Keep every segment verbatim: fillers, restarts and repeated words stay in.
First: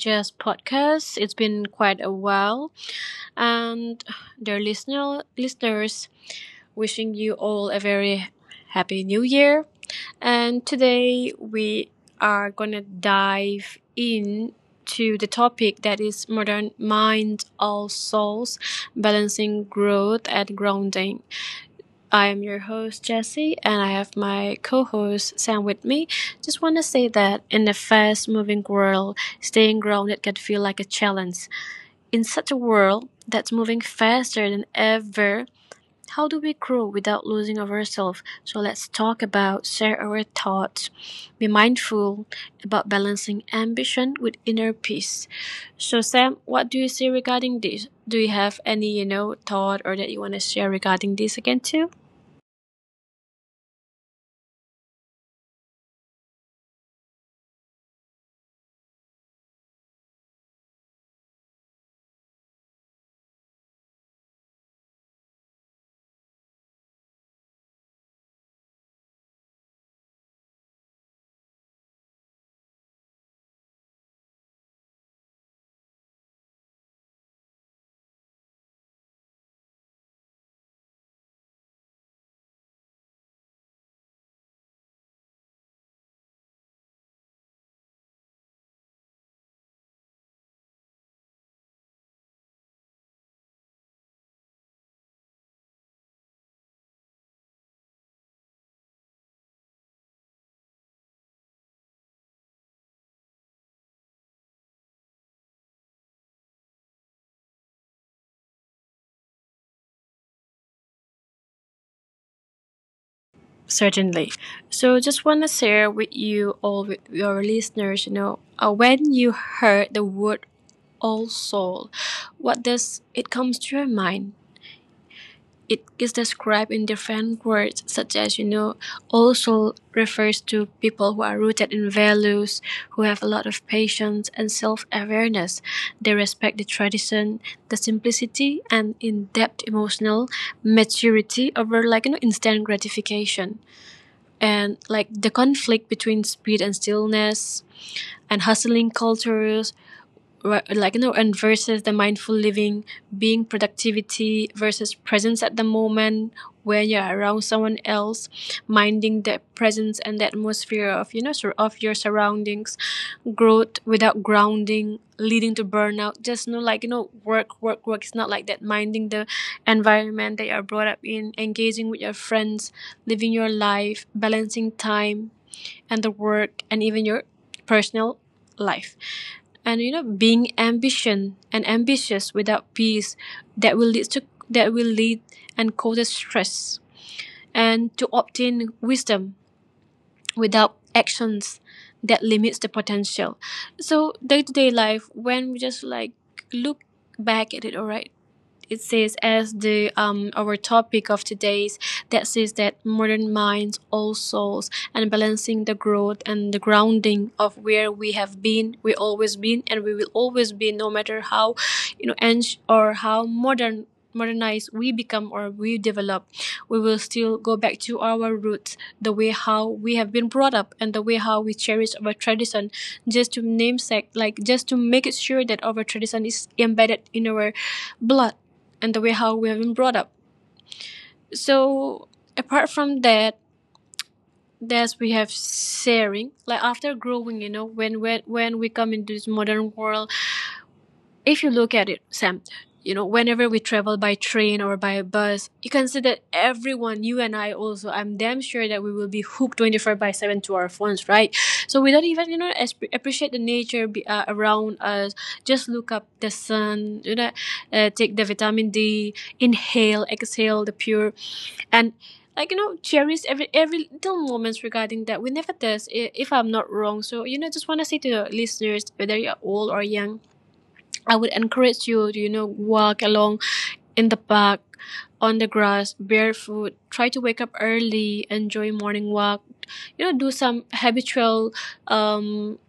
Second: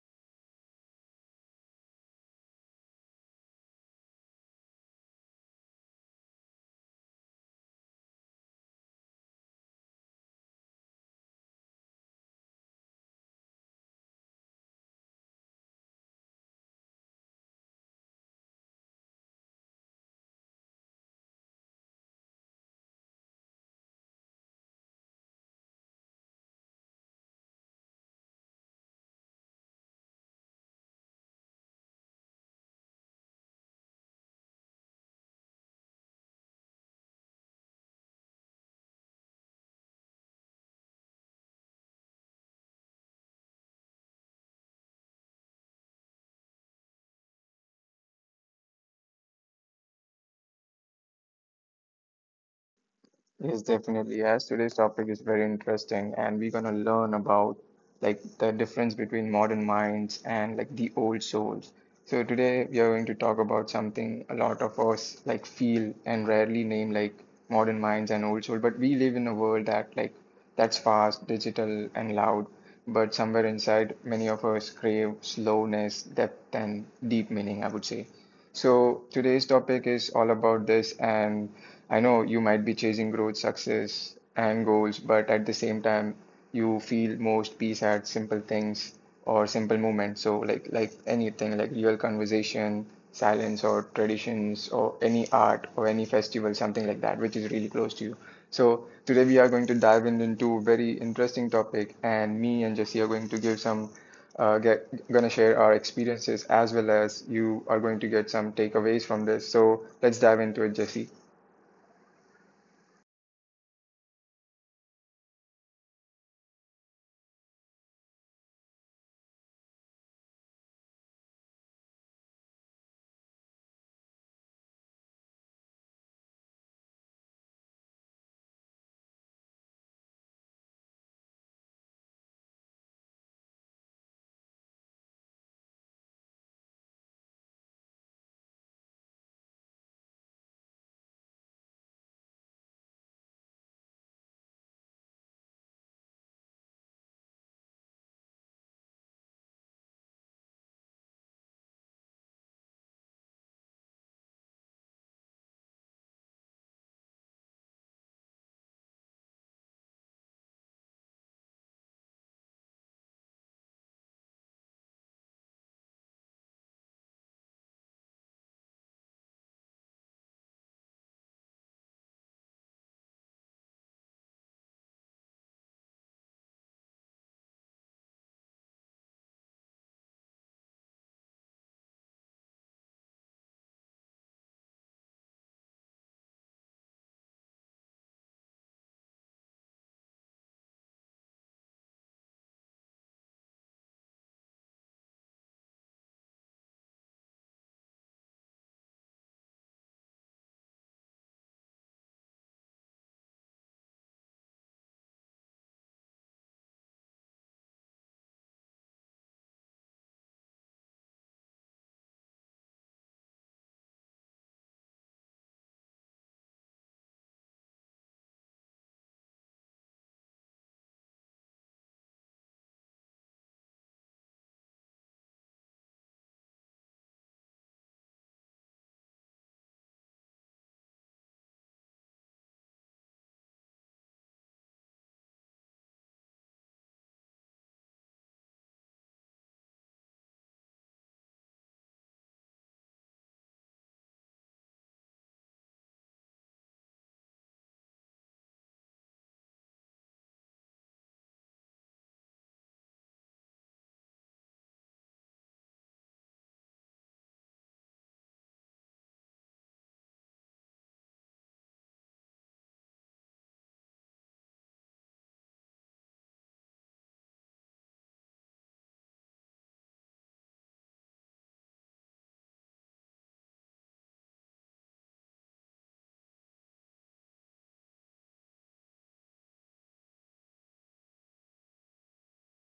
Jazz Podcast. It's been quite a while, and dear listener, listeners, wishing you all a very happy new year. And today we are gonna dive into the topic that is modern mind all souls, balancing growth and grounding. I am your host, Jesse, and I have my co host, Sam, with me. Just want to say that in the fast moving world, staying grounded can feel like a challenge. In such a world that's moving faster than ever, how do we grow without losing of ourselves? So let's talk about, share our thoughts, be mindful about balancing ambition with inner peace. So, Sam, what do you say regarding this? Do you have any, you know, thought or that you want to share regarding this again, too? Yes, definitely. As today's topic is very interesting, and we're gonna learn about like the difference between modern minds and like the old souls. So today we are going to talk about something a lot of us like feel and rarely name like modern minds and old soul, but we live in a world that like that's fast, digital, and loud but somewhere inside, many of us crave slowness, depth, and deep meaning, I would say. So today's topic is all about this, and I know you might be chasing growth, success, and goals, but at the same time, you feel most peace at simple things or simple movement. So like like anything, like real conversation, silence, or traditions, or any art, or any festival, something like that, which is really close to you. So today we are going to dive in into a very interesting topic, and me and Jesse are going to give some uh, get gonna share our experiences as well as you are going to get some takeaways from this. So let's dive into it, Jesse. Certainly. So just want to share with you all with your listeners, you know, uh, when you heard the word all soul, what does it comes to your mind? It is described in different words, such as you know, all soul refers to people who are rooted in values, who have a lot of patience and self-awareness. They respect the tradition, the simplicity, and in-depth emotional maturity over like you know instant gratification, and like the conflict between speed and stillness and hustling cultures, ri- like you know and versus the mindful living, being productivity versus presence at the moment where you're around someone else, minding the presence and the atmosphere of you know sur- of your surroundings, growth without grounding leading to burnout. Just you know like you know work work work, it's not like that. Minding the environment that you're brought up in, engaging with your friends, living your life, balancing time and the work and even your personal life. And you know being ambition and ambitious without peace, that will lead to, that will lead and causes stress, and to obtain wisdom without actions that limits the potential. So day-to-day life, when we just like look back at it, all right, it says as the um our topic of today's, that says that modern minds, all souls, and balancing the growth and the grounding of where we have been, we always been, and we will always be, no matter how, you know, and or how modern modernized we become or we develop, we will still go back to our roots, the way how we have been brought up and the way how we cherish our tradition, just to namesake, like just to make it sure that our tradition is embedded in our blood and the way how we have been brought up. So apart from that, there's we have sharing. Like after growing, you know, when when when we come into this modern world, if you look at it, Sam, you know, whenever we travel by train or by bus, you can see that everyone, you and I also, I'm damn sure that we will be hooked twenty-four by seven to our phones, right? So we don't even, you know, as- appreciate the nature be, uh, around us. Just look up the sun, you know, uh, take the vitamin D, inhale, exhale the pure and like you know cherish every every little moments regarding that we never does, i- if I'm not wrong. So you know just want to say to the listeners, whether you're old or young, I would encourage you to, you know, walk along in the park on the grass barefoot, try to wake up early, enjoy morning walk, you know, do some habitual um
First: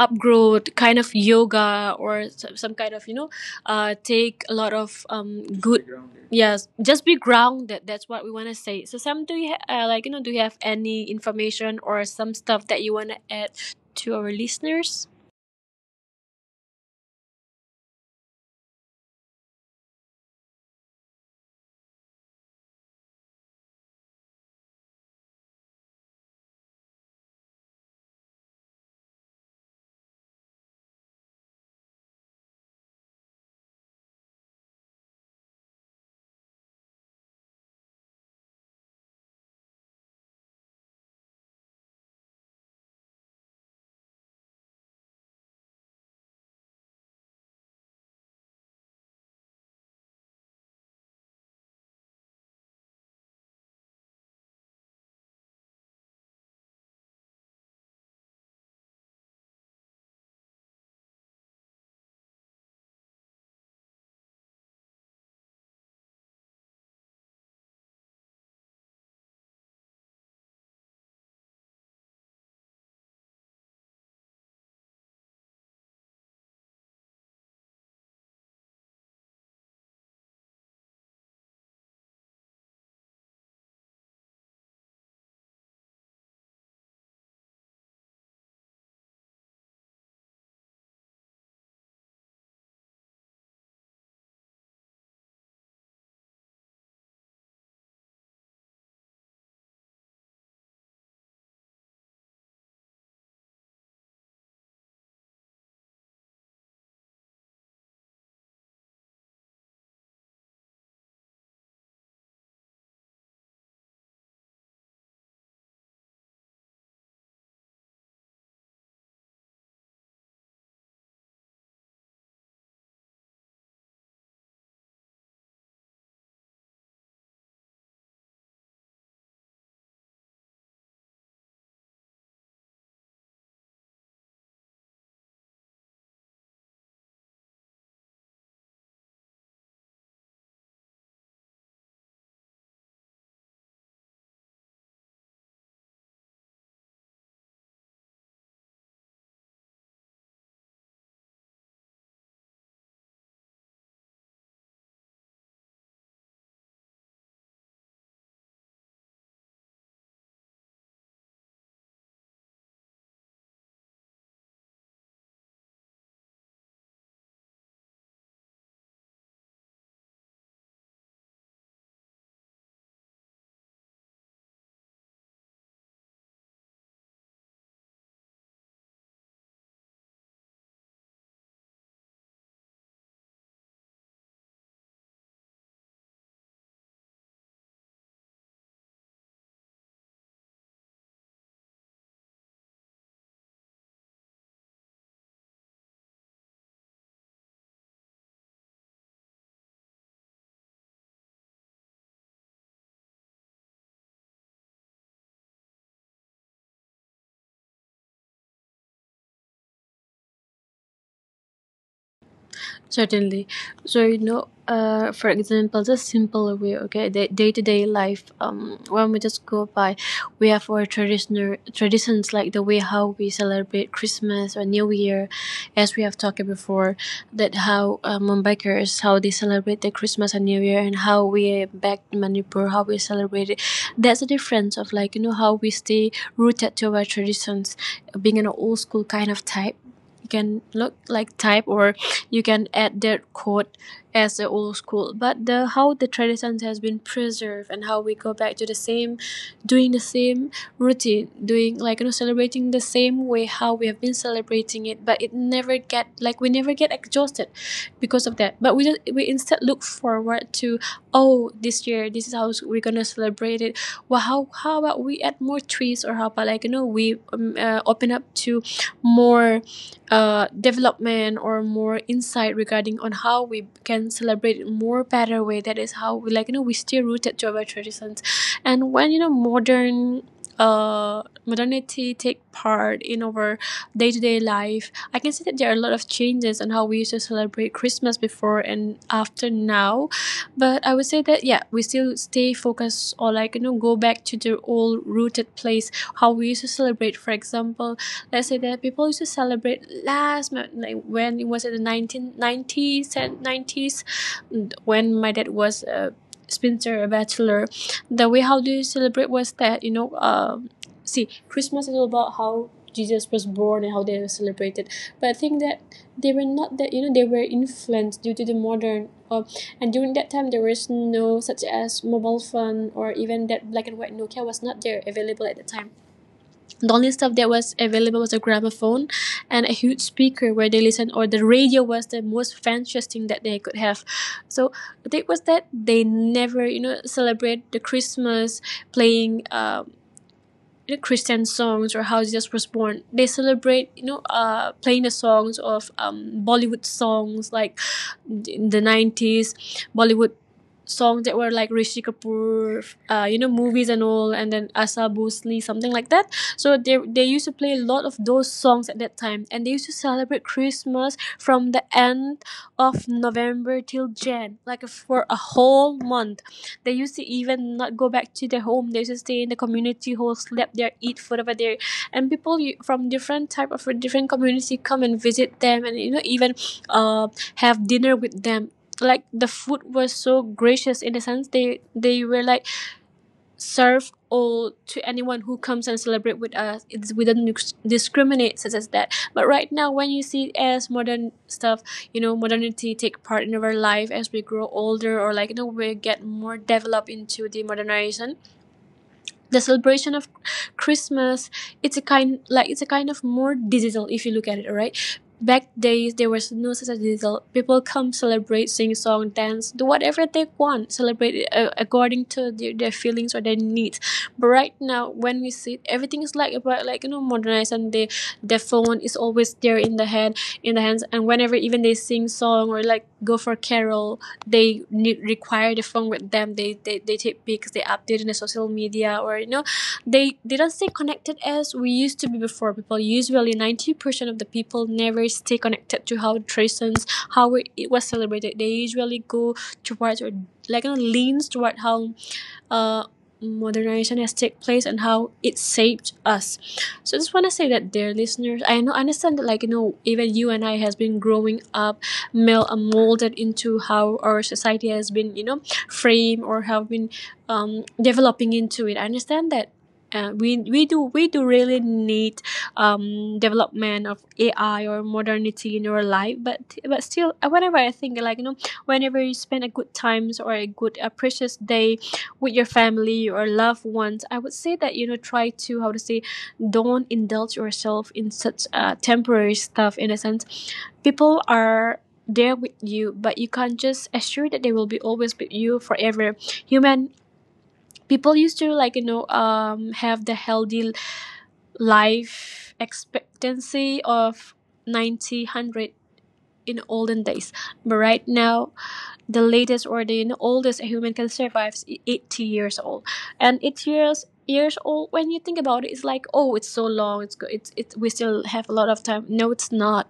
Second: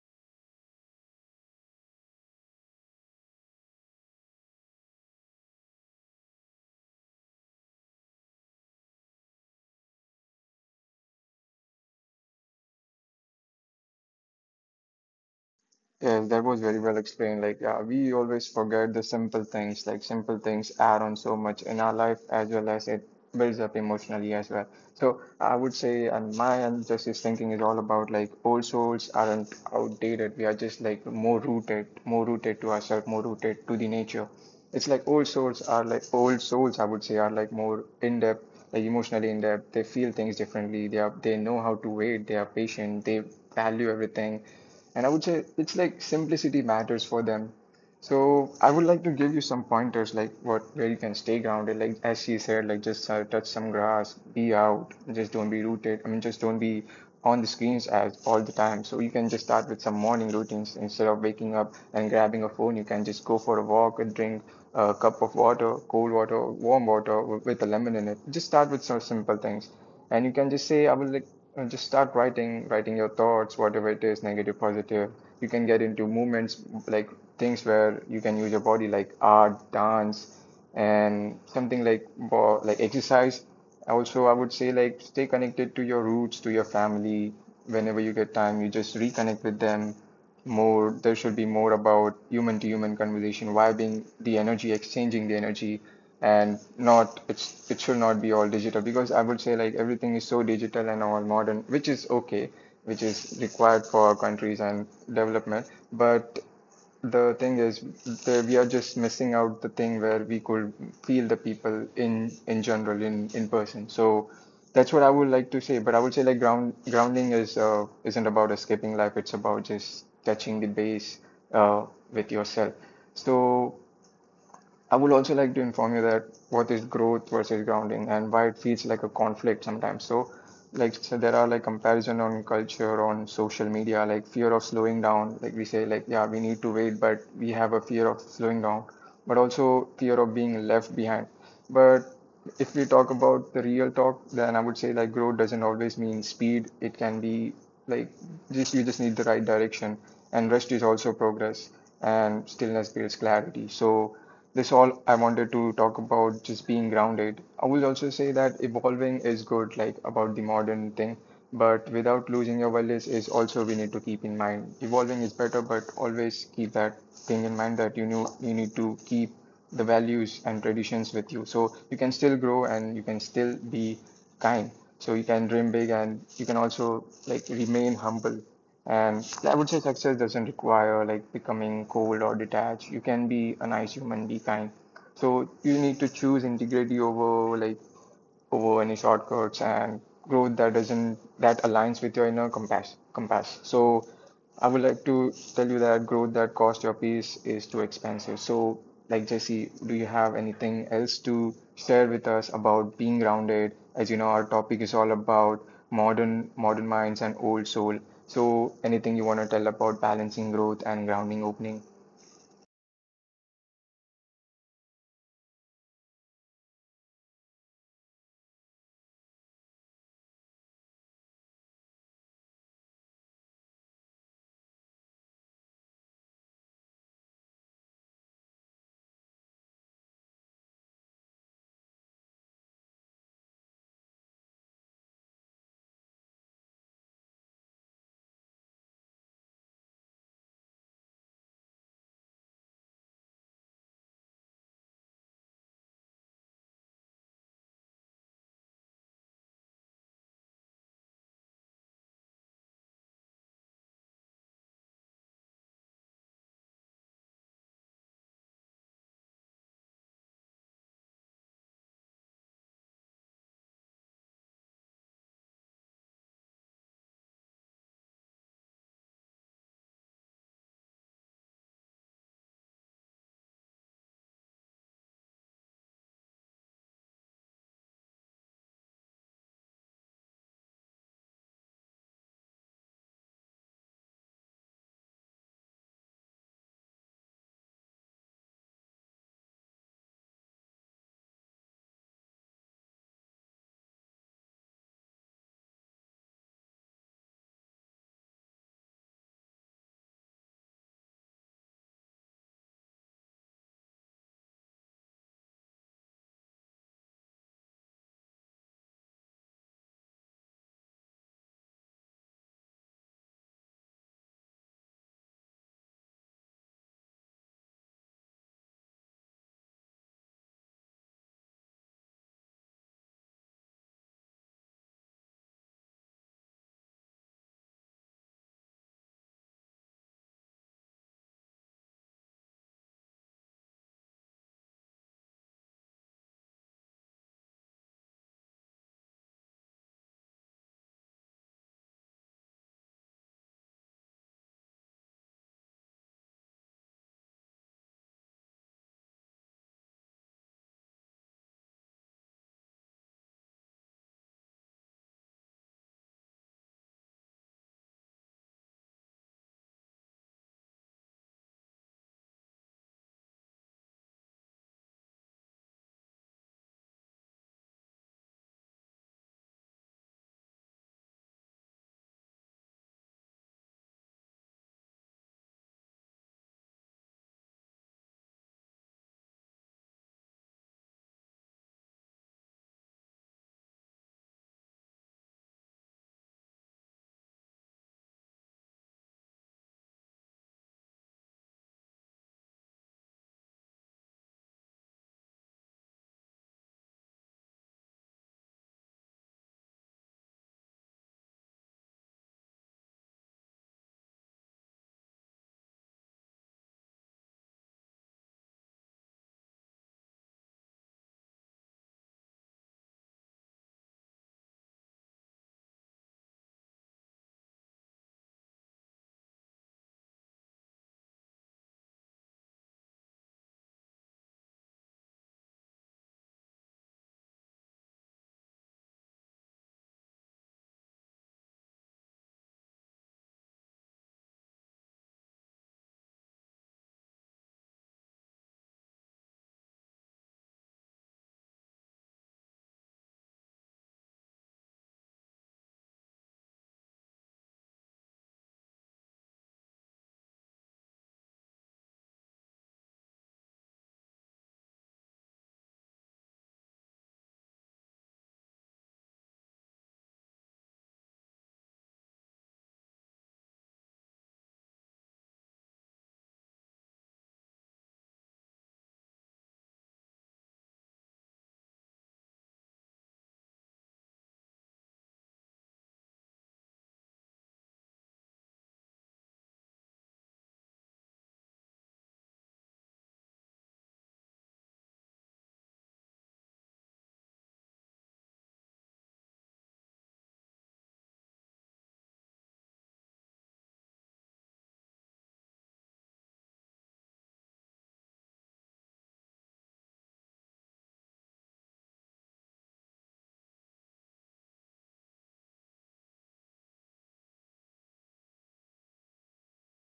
upgrowth kind of yoga, or some, some kind of you know uh take a lot of um good. Yes, just be grounded, that's what we want to say. So Sam, do you ha- uh, like you know do you have any information or some stuff that you want to add to our listeners? Yes, that was very well explained. Like, yeah, we always forget the simple things. Like, simple things add on so much in our life as well as it builds up emotionally as well. So, I would say, and my and justice thinking is all about like old souls aren't outdated. We are just like more rooted, more rooted to ourselves, more rooted to the nature. It's like old souls are like old souls, I would say, are like more in depth, like emotionally in depth. They feel things differently. They are they know how to wait. They are patient. They value everything, and I would say it's like simplicity matters for them. So I would like to give you some pointers like what where you can stay grounded. Like as she said, like just uh, touch some grass, be out, just don't be rooted. I mean, just don't be on the screens as all the time. So you can just start with some morning routines instead of waking up and grabbing a phone. You can just go for a walk and drink a cup of water, cold water, warm water with a lemon in it. Just start with some simple things, and you can just say, I would like uh, just start writing, writing your thoughts, whatever it is, negative, positive. You can get into movements like things where you can use your body, like art, dance, and something like like exercise. Also, I would say like stay connected to your roots, to your family. Whenever you get time, you just reconnect with them more. There should be more about human to human conversation, why being the energy, exchanging the energy, and not it's it should not be all digital because I would say like everything is so digital and all modern, which is okay, which is required for our countries and development. But the thing is, the, we are just missing out the thing where we could feel the people in in general in in person. So that's what I would like to say, but I would say like ground grounding is uh, isn't about escaping life. It's about just touching the base uh, with yourself. So I would also like to inform you that what is growth versus grounding and why it feels like a conflict sometimes. So, like so there are like comparison on culture on social media, like fear of slowing down. Like we say, like yeah, we need to wait, but we have a fear of slowing down, but also fear of being left behind. But if we talk about the real talk, then I would say like growth doesn't always mean speed. It can be like just you just need the right direction, and rest is also progress, and stillness builds clarity. So this all I wanted to talk about just being grounded. I will also say that evolving is good, like about the modern thing, but without losing your wellness is also we need to keep in mind. Evolving is better, but always keep that thing in mind that you know you need to keep the values and traditions with you. So you can still grow and you can still be kind. So you can dream big and you can also like remain humble. And I would say success doesn't require like becoming cold or detached. You can be a nice human, be kind. So you need to choose integrity over like over any shortcuts and growth that doesn't that aligns with your inner compass compass. So I would like to tell you that growth that costs your peace is too expensive. So like Jesse, do you have anything else to share with us about being grounded, as you know our topic is all about modern modern minds and old soul. So anything you want to tell about balancing growth and grounding opening? Certainly. So, you know, uh, for example, just simple way, okay, the day to day life, um, when we just go by, we have our traditional traditions, like the way how we celebrate Christmas or New Year, as we have talked before, that how uh, Mumbaikers, how they celebrate the Christmas and New Year and how we back in Manipur, how we celebrate it. That's the difference of like, you know, how we stay rooted to our traditions, being an old school kind of type. You can look like type or you can add that code as the old school, but the how the traditions has been preserved, and how we go back to the same, doing the same routine, doing like you know celebrating the same way how we have been celebrating it, but it never get like we never get exhausted because of that, but we just we instead look forward to, oh this year this is how we're gonna celebrate it. Well, how how about we add more trees, or how about like you know we um, uh, open up to more uh, development or more insight regarding on how we can celebrate in more better way. That is how we like you know we stay rooted to our traditions. And when you know modern uh modernity take part in our day-to-day life, I can see that there are a lot of changes on how we used to celebrate Christmas before and after now. But I would say that yeah, we still stay focused, or like you know go back to the old rooted place how we used to celebrate. For example, let's say that people used to celebrate last month, like when it was in the nineteen nineties and nineties, when my dad was a spinster, a bachelor, the way how do you celebrate was that you know um see, Christmas is all about how Jesus was born and how they were celebrated. But I think that they were not that you know they were influenced due to the modern, uh, and during that time there was no such as mobile phone, or even that black and white Nokia was not there available at the time. The only stuff that was available was a gramophone and a huge speaker where they listened, or the radio was the most fanciest thing that they could have. So the thing was that they never you know celebrate the Christmas playing, uh, you know, Christian songs or how Jesus was born. They celebrate, you know, uh, playing the songs of um, Bollywood songs, like in the nineties, Bollywood songs that were like Rishi Kapoor, uh, you know, movies and all, and then Asa Bhosle, something like that. So they they used to play a lot of those songs at that time, and they used to celebrate Christmas from the end of November till Jan, like for a whole month. They used to even not go back to their home. They used to stay in the community hall, sleep there, eat food over there, and people from different type of different community come and visit them, and you know even uh, have dinner with them. Like the food was so gracious, in the sense they they were like serve all to anyone who comes and celebrate with us. It's we don't dis- discriminate such as that. But right now, when you see as modern stuff, you know, modernity take part in our life as we grow older, or like you know we get more developed into the modernization, the celebration of Christmas, it's a kind like it's a kind of more digital if you look at it. Right back days, there was no such a digital. People come, celebrate, sing song, dance, do whatever they want, celebrate it, uh, according to their, their feelings or their needs. But right now when we see it, everything is like about like you know modernized, and the the phone is always there in the hand, in the hands, and whenever even they sing song or like go for carol, they need require the phone with them. They they, they take pics, they update in the social media, or you know they they don't stay connected as we used to be before. People usually ninety percent of the people never stay connected to how traditions, how it was celebrated. They usually go towards, or like you know leans toward how uh, modernization has take place and how it shaped us. So I just want to say that, dear listeners, I know understand that like you know even you and I has been growing up, mel- uh, molded into how our society has been you know framed, or have been um, developing into it. I understand that. Uh, we, we do we do really need um, development of A I or modernity in your life, but but still, whenever I think like you know, whenever you spend a good times or a good a precious day with your family or loved ones, I would say that you know try to how to say, don't indulge yourself in such uh, temporary stuff. In a sense, people are there with you, but you can't just assure that they will be always with you forever. Human people used to like you know um have the healthy life expectancy of ninety one hundred in olden days, but right now the latest or the oldest a human can survive is eighty years old. And eighty years years old, when you think about it, it's like, oh, it's so long, it's go it's it we still have a lot of time. No, it's not.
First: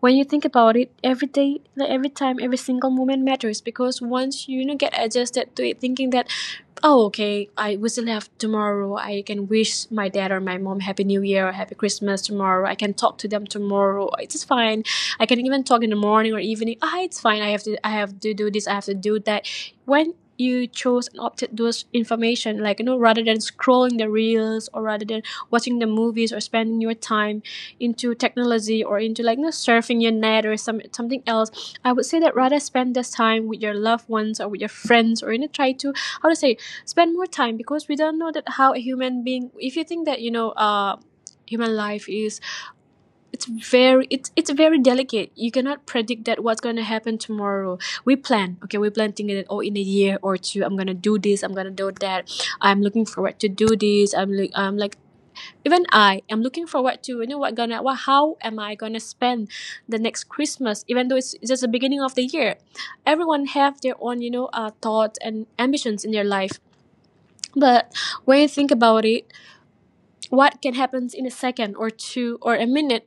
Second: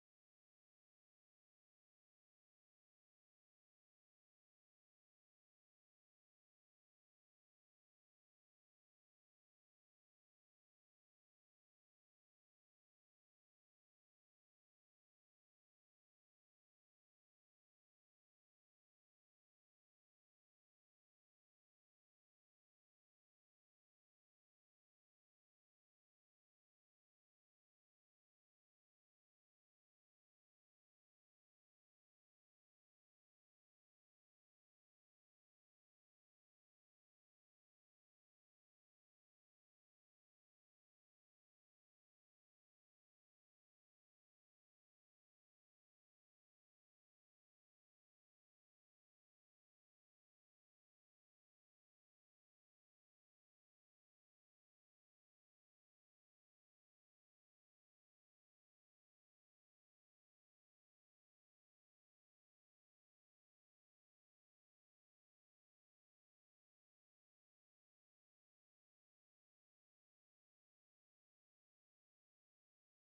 When you think about it, every day, like every time, every single moment matters, because once you, you know, get adjusted to it thinking that, oh, okay, I will still have tomorrow, I can wish my dad or my mom happy new year or happy christmas tomorrow, I can talk to them tomorrow, it's fine, I can even talk in the morning or evening, ah, it's fine, I have to, i have to do this, I have to do that. When you chose and opted those information like you know, rather than scrolling the reels or rather than watching the movies or spending your time into technology or into like you know, surfing your net or some something else, I would say that rather spend this time with your loved ones or with your friends or you know try to how to say spend more time, because we don't know that how a human being, if you think that you know uh human life is, it's very it's it's very delicate, you cannot predict that what's going to happen tomorrow. We plan, okay, we plan thinking that, oh, in a year or two I'm going to do this, I'm going to do that, I'm looking forward to do this, i'm like i'm like, even I am looking forward to you know what gonna what how am I gonna spend the next christmas, even though it's just the beginning of the year. Everyone have their own you know uh, thoughts and ambitions in their life, but when you think about it, what can happen in a second or two or a minute,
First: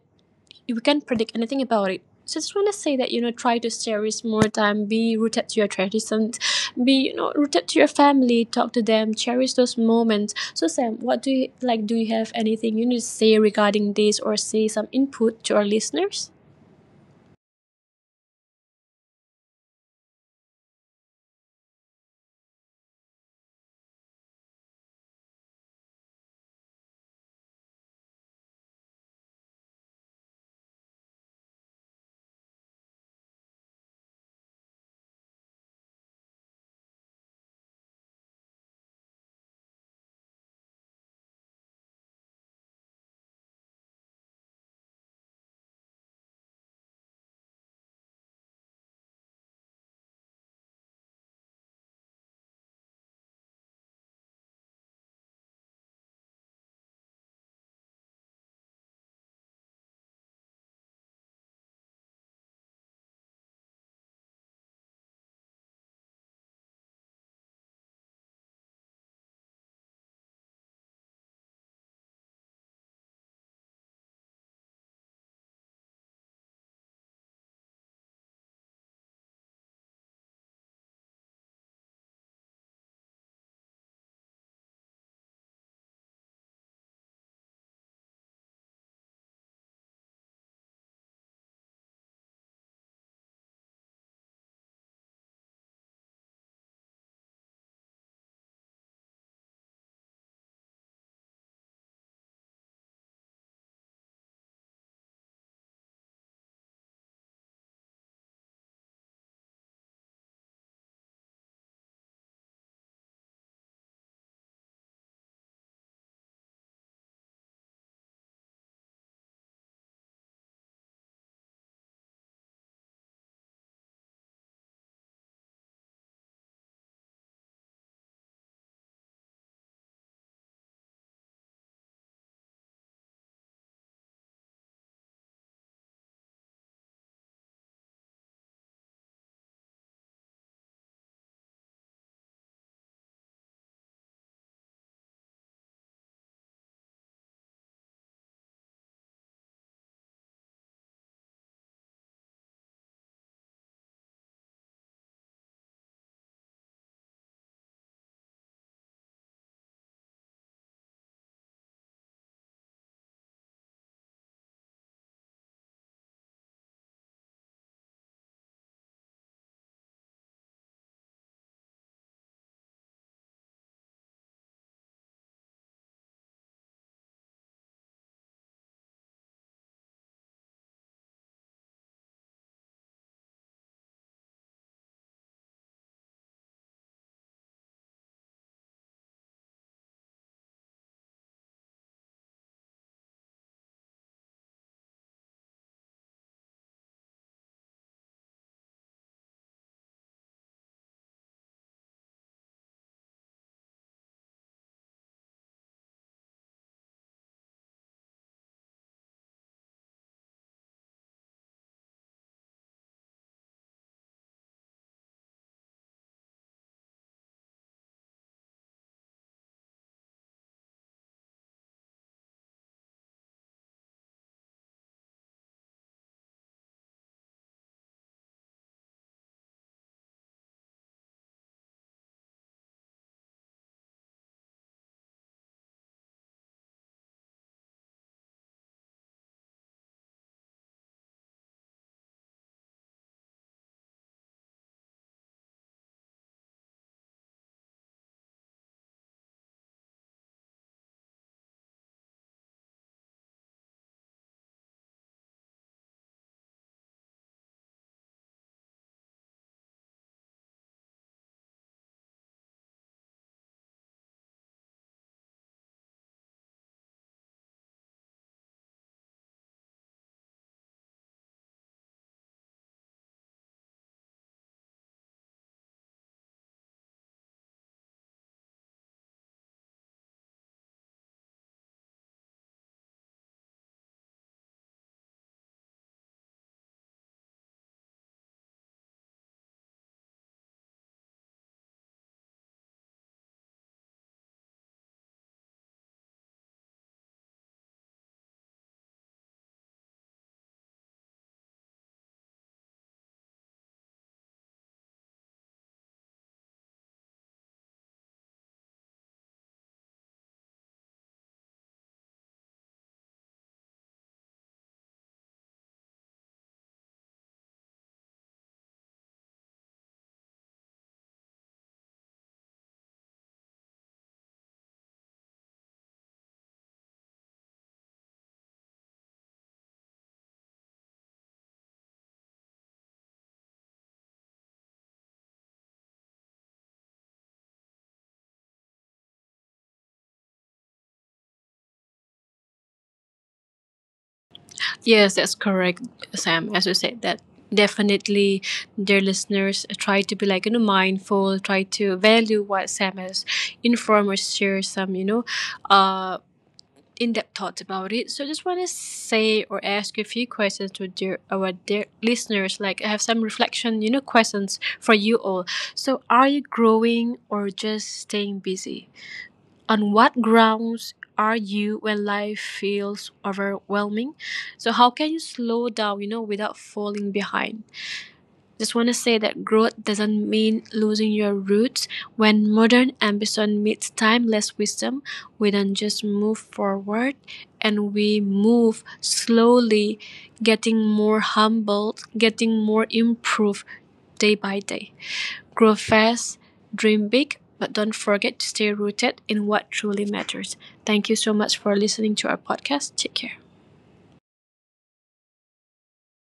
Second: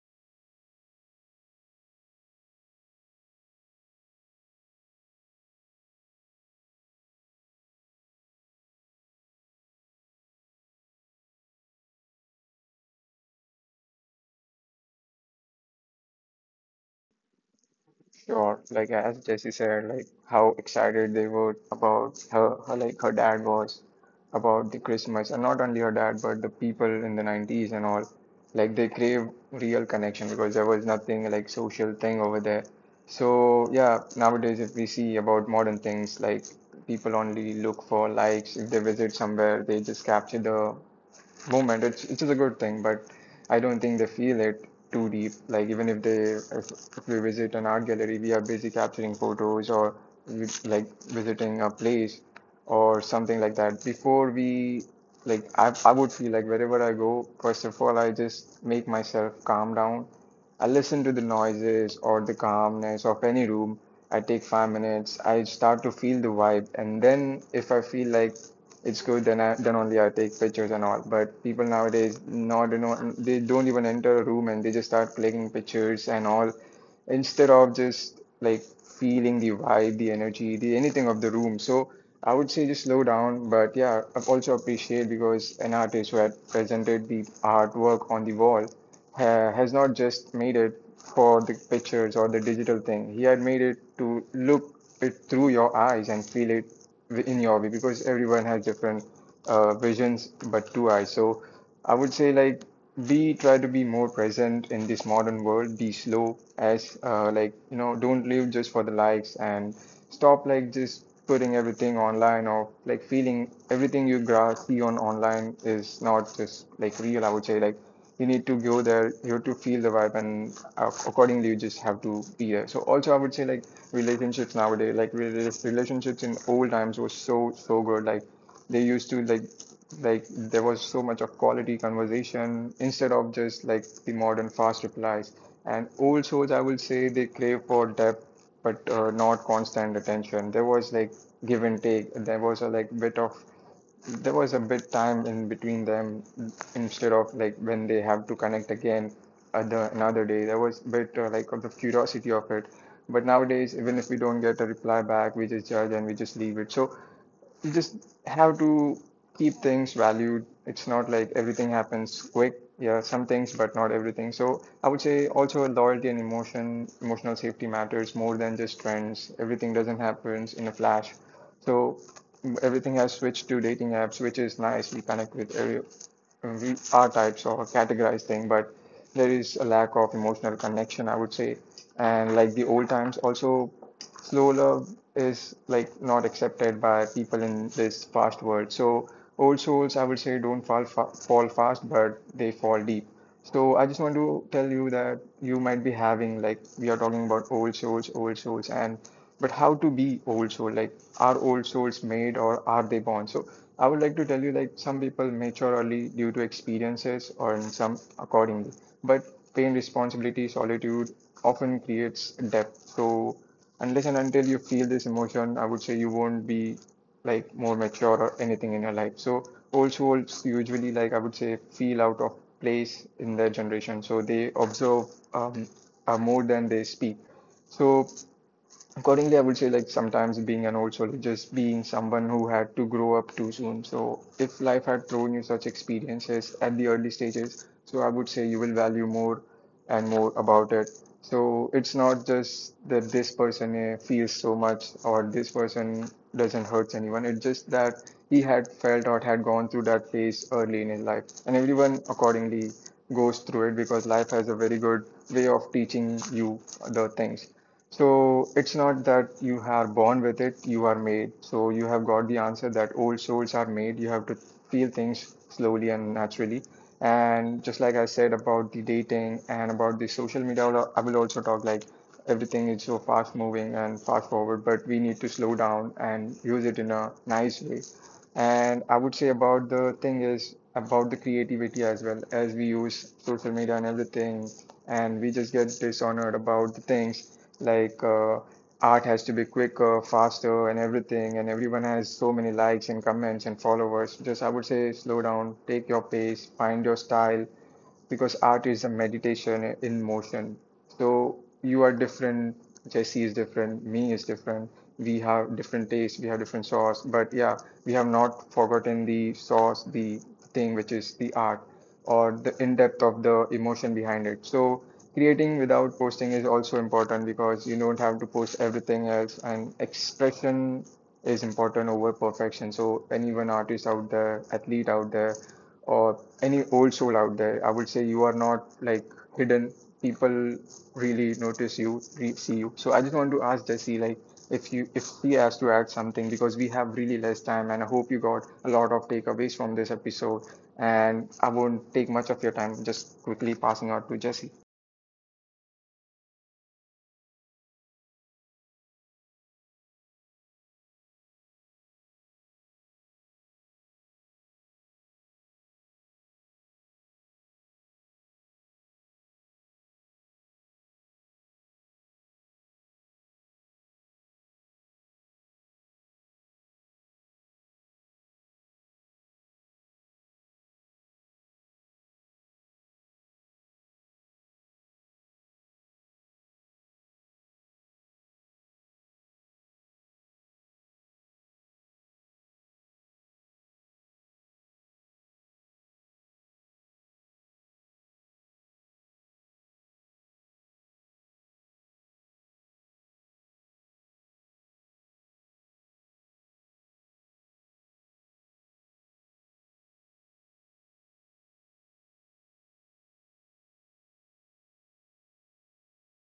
we can't predict anything about it. So I just want to say that, you know, try to stay with more time, be rooted to your traditions, be, you know, rooted to your family, talk to them, cherish those moments. So Sam, what do you, like, do you have anything you need to say regarding this or say some input to our listeners? Sure, like as Jesse said, like how excited they were about her, her like her dad was about the Christmas, and not only her dad, but the people in the nineties and all. Like they craved real connection because there was nothing like social thing over there. So yeah, nowadays if we see about modern things, like people only look for likes. If they visit somewhere, they just capture the movement, it's, which is a good thing, but I don't think they feel it too deep. Like even if they, if, if we visit an art gallery, we are busy capturing photos or we, like visiting a place or something like that. Before we, like I, I would feel like wherever I go, first of all, I just make myself calm down. I listen to the noises or the calmness of any room. I take five minutes. I start to feel the vibe, and then if I feel like it's good, then I then only I take pictures and all. But people nowadays, not you know, they don't even enter a room and they just start clicking pictures and all instead of just like feeling the vibe, the energy, the anything of the room. So I would say just slow down, but yeah, I also appreciate because an artist who had presented the artwork on the wall ha has not just made it for the pictures or the digital thing. He had made it to look it through your eyes and feel it in your way because everyone has different uh, visions but two eyes. So I would say like be try to be more present in this modern world, be slow as uh, like you know don't live just for the likes and stop like just putting everything online or like feeling everything you gra- see on online is not just like real. I would say like you need to go there, you have to feel the vibe, and uh, accordingly you just have to be there. So also I would say like relationships nowadays like rel relationships in old times was so so good. Like they used to like like there was so much of quality conversation instead of just like the modern fast replies, and old shows I will say they crave for depth but uh, not constant attention. There was like give and take, there was a like bit of, there was a bit time in between them instead of like when they have to connect again other another day. There was a bit uh, like of the curiosity of it, but nowadays even if we don't get a reply back we just judge and we just leave it. So you just have to keep things valued. It's not like everything happens quick, yeah some things but not everything. So I would say also loyalty and emotion emotional safety matters more than just trends. Everything doesn't happen in a flash. So everything has switched to dating apps, which is nice. We connect with every we are types or categorized thing, but there is a lack of emotional connection, I would say. And like the old times, also slow love is like not accepted by people in this fast world. So old souls, I would say, don't fall fa fall fast, but they fall deep. So I just want to tell you that you might be having, like we are talking about old souls, old souls, and but how to be old soul? Like are old souls made or are they born? So I would like to tell you like some people mature early due to experiences or in some accordingly, but pain, responsibility, solitude often creates depth. So unless and until you feel this emotion, I would say you won't be like more mature or anything in your life. So old souls usually like I would say feel out of place in their generation. So they observe um, uh, more than they speak. So accordingly, I would say like sometimes being an old soul is just being someone who had to grow up too soon. So if life had thrown you such experiences at the early stages, so I would say you will value more and more about it. So it's not just that this person eh, feels so much or this person doesn't hurt anyone. It's just that he had felt or had gone through that phase early in his life, and everyone accordingly goes through it because life has a very good way of teaching you the things. So it's not that you are born with it, you are made. So you have got the answer that old souls are made. You have to feel things slowly and naturally. And just like I said about the dating and about the social media, I will also talk like everything is so fast moving and fast forward, but we need to slow down and use it in a nice way. And I would say about the thing is about the creativity as well, as we use social media and everything, and we just get dishonored about the things like uh, art has to be quicker, faster, and everything, and everyone has so many likes and comments and followers. Just I would say slow down, take your pace, find your style, because art is a meditation in motion. So you are different, Jesse is different, me is different. We have different tastes, we have different sauce, but yeah, we have not forgotten the sauce, the thing which is the art or the in depth of the emotion behind it. So creating without posting is also important because you don't have to post everything else and expression is important over perfection. So anyone artist out there, athlete out there or any old soul out there, I would say you are not like hidden. People really notice you, re- see you. So I just want to ask Jesse, like, if you if he has to add something because we have really less time, and I hope you got a lot of takeaways from this episode. And I won't take much of your time. Just quickly passing out to Jesse. Yes, that's correct, Sam. As you said, that definitely their listeners try to be like you know mindful, try to value what Sam has informed or share some you know, uh, in depth thoughts about it. So I just want to say or ask you a few questions to dear our dear listeners. Like I have some reflection, you know, questions for you all. So are you growing or just staying busy? On what grounds are you when life feels overwhelming? So how can you slow down, you know, without falling behind? Just want to say that growth doesn't mean losing your roots. When modern ambition meets timeless wisdom, we don't just move forward and we move slowly, getting more humbled, getting more improved day by day. Grow fast, dream big, but don't forget to stay rooted in what truly matters. Thank you so much for listening to our podcast. Take care.